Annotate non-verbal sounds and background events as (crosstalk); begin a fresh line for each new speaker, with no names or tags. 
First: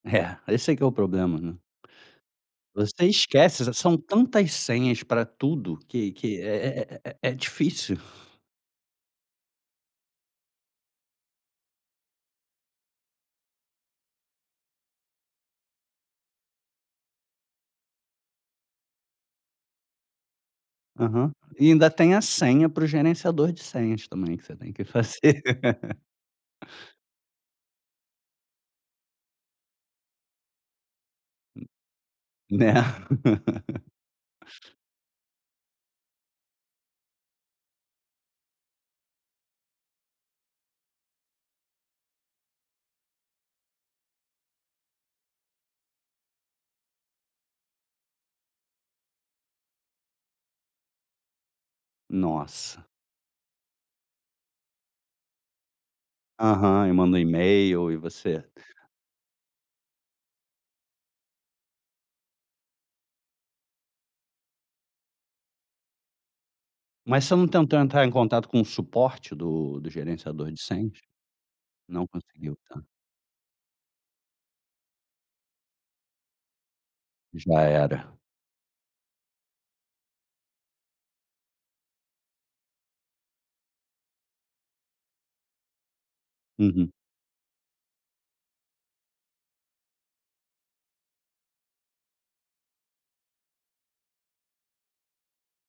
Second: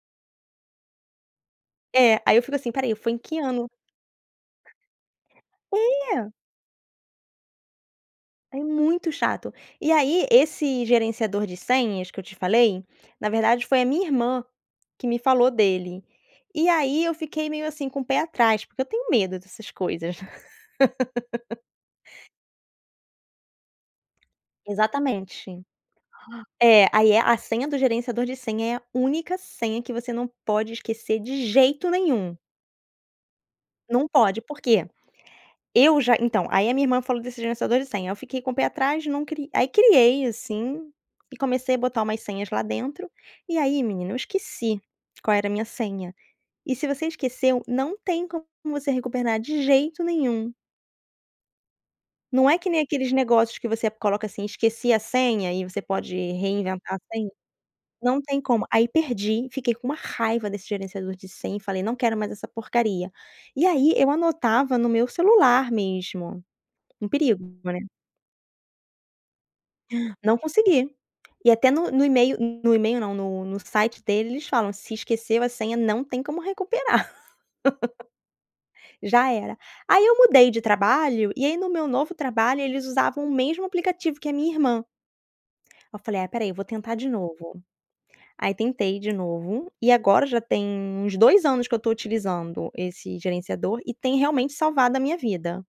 É, esse é que é o problema, né?
É, aí eu fico assim, "Espera aí
Você
foi em que ano?"
esquece, são tantas senhas pra tudo, que
É.
que é é é é difícil.
É muito chato, e aí esse gerenciador de senhas que eu te falei, na verdade foi a minha irmã, que me falou dele, e aí eu fiquei meio assim, com um pé atrás, porque eu tenho medo dessas coisas.
Aham.
(laughs)
E ainda tem a senha, para o gerenciador de senhas também, que você tem que fazer.
Exatamente.
(laughs)
É, aí é a senha do gerenciador de senha, é a única senha, que você não pode esquecer de
Hum,
jeito nenhum.
né. (chuckles)
Não pode, por quê? Eu já então aí a minha irmã falou desse gerenciador de senha, eu fiquei com um pé atrás não cri aí criei, assim, e comecei a botar umas senhas lá dentro. E aí menino, eu esqueci qual era a minha senha e, se você esqueceu, não tem como você recuperar de jeito nenhum. Não é que nem
Nossa!
aqueles negócios, que você coloca assim, esqueci a senha e você pode
Aham, eu
reinventar
mando um
senha,
email e
não
você?
tem como aí perdi, fiquei com uma raiva desse gerenciador de senha, e falei: "Não quero mais essa porcaria" e aí eu anotava no meu celular mesmo, um
Mas você
perigo
não
né.
tentou entrar em contato, com o suporte do
Não
gerenciador de
consegui
senhas?
e até no no
Não
email
conseguiu,
no
tá?
email não, no no site deles, eles falam: "Se esqueceu a senha não tem como recuperar."
Já era.
(laughs) Já era. Aí eu mudei de trabalho, e aí no meu novo trabalho, eles usavam o mesmo aplicativo que a minha irmã. Aí eu falei: "Ah espera aí eu vou
Uhum.
tentar de novo." Aí tentei de novo e agora já tem uns 2 anos, que eu estou utilizando esse gerenciador, e tem realmente salvado a minha vida.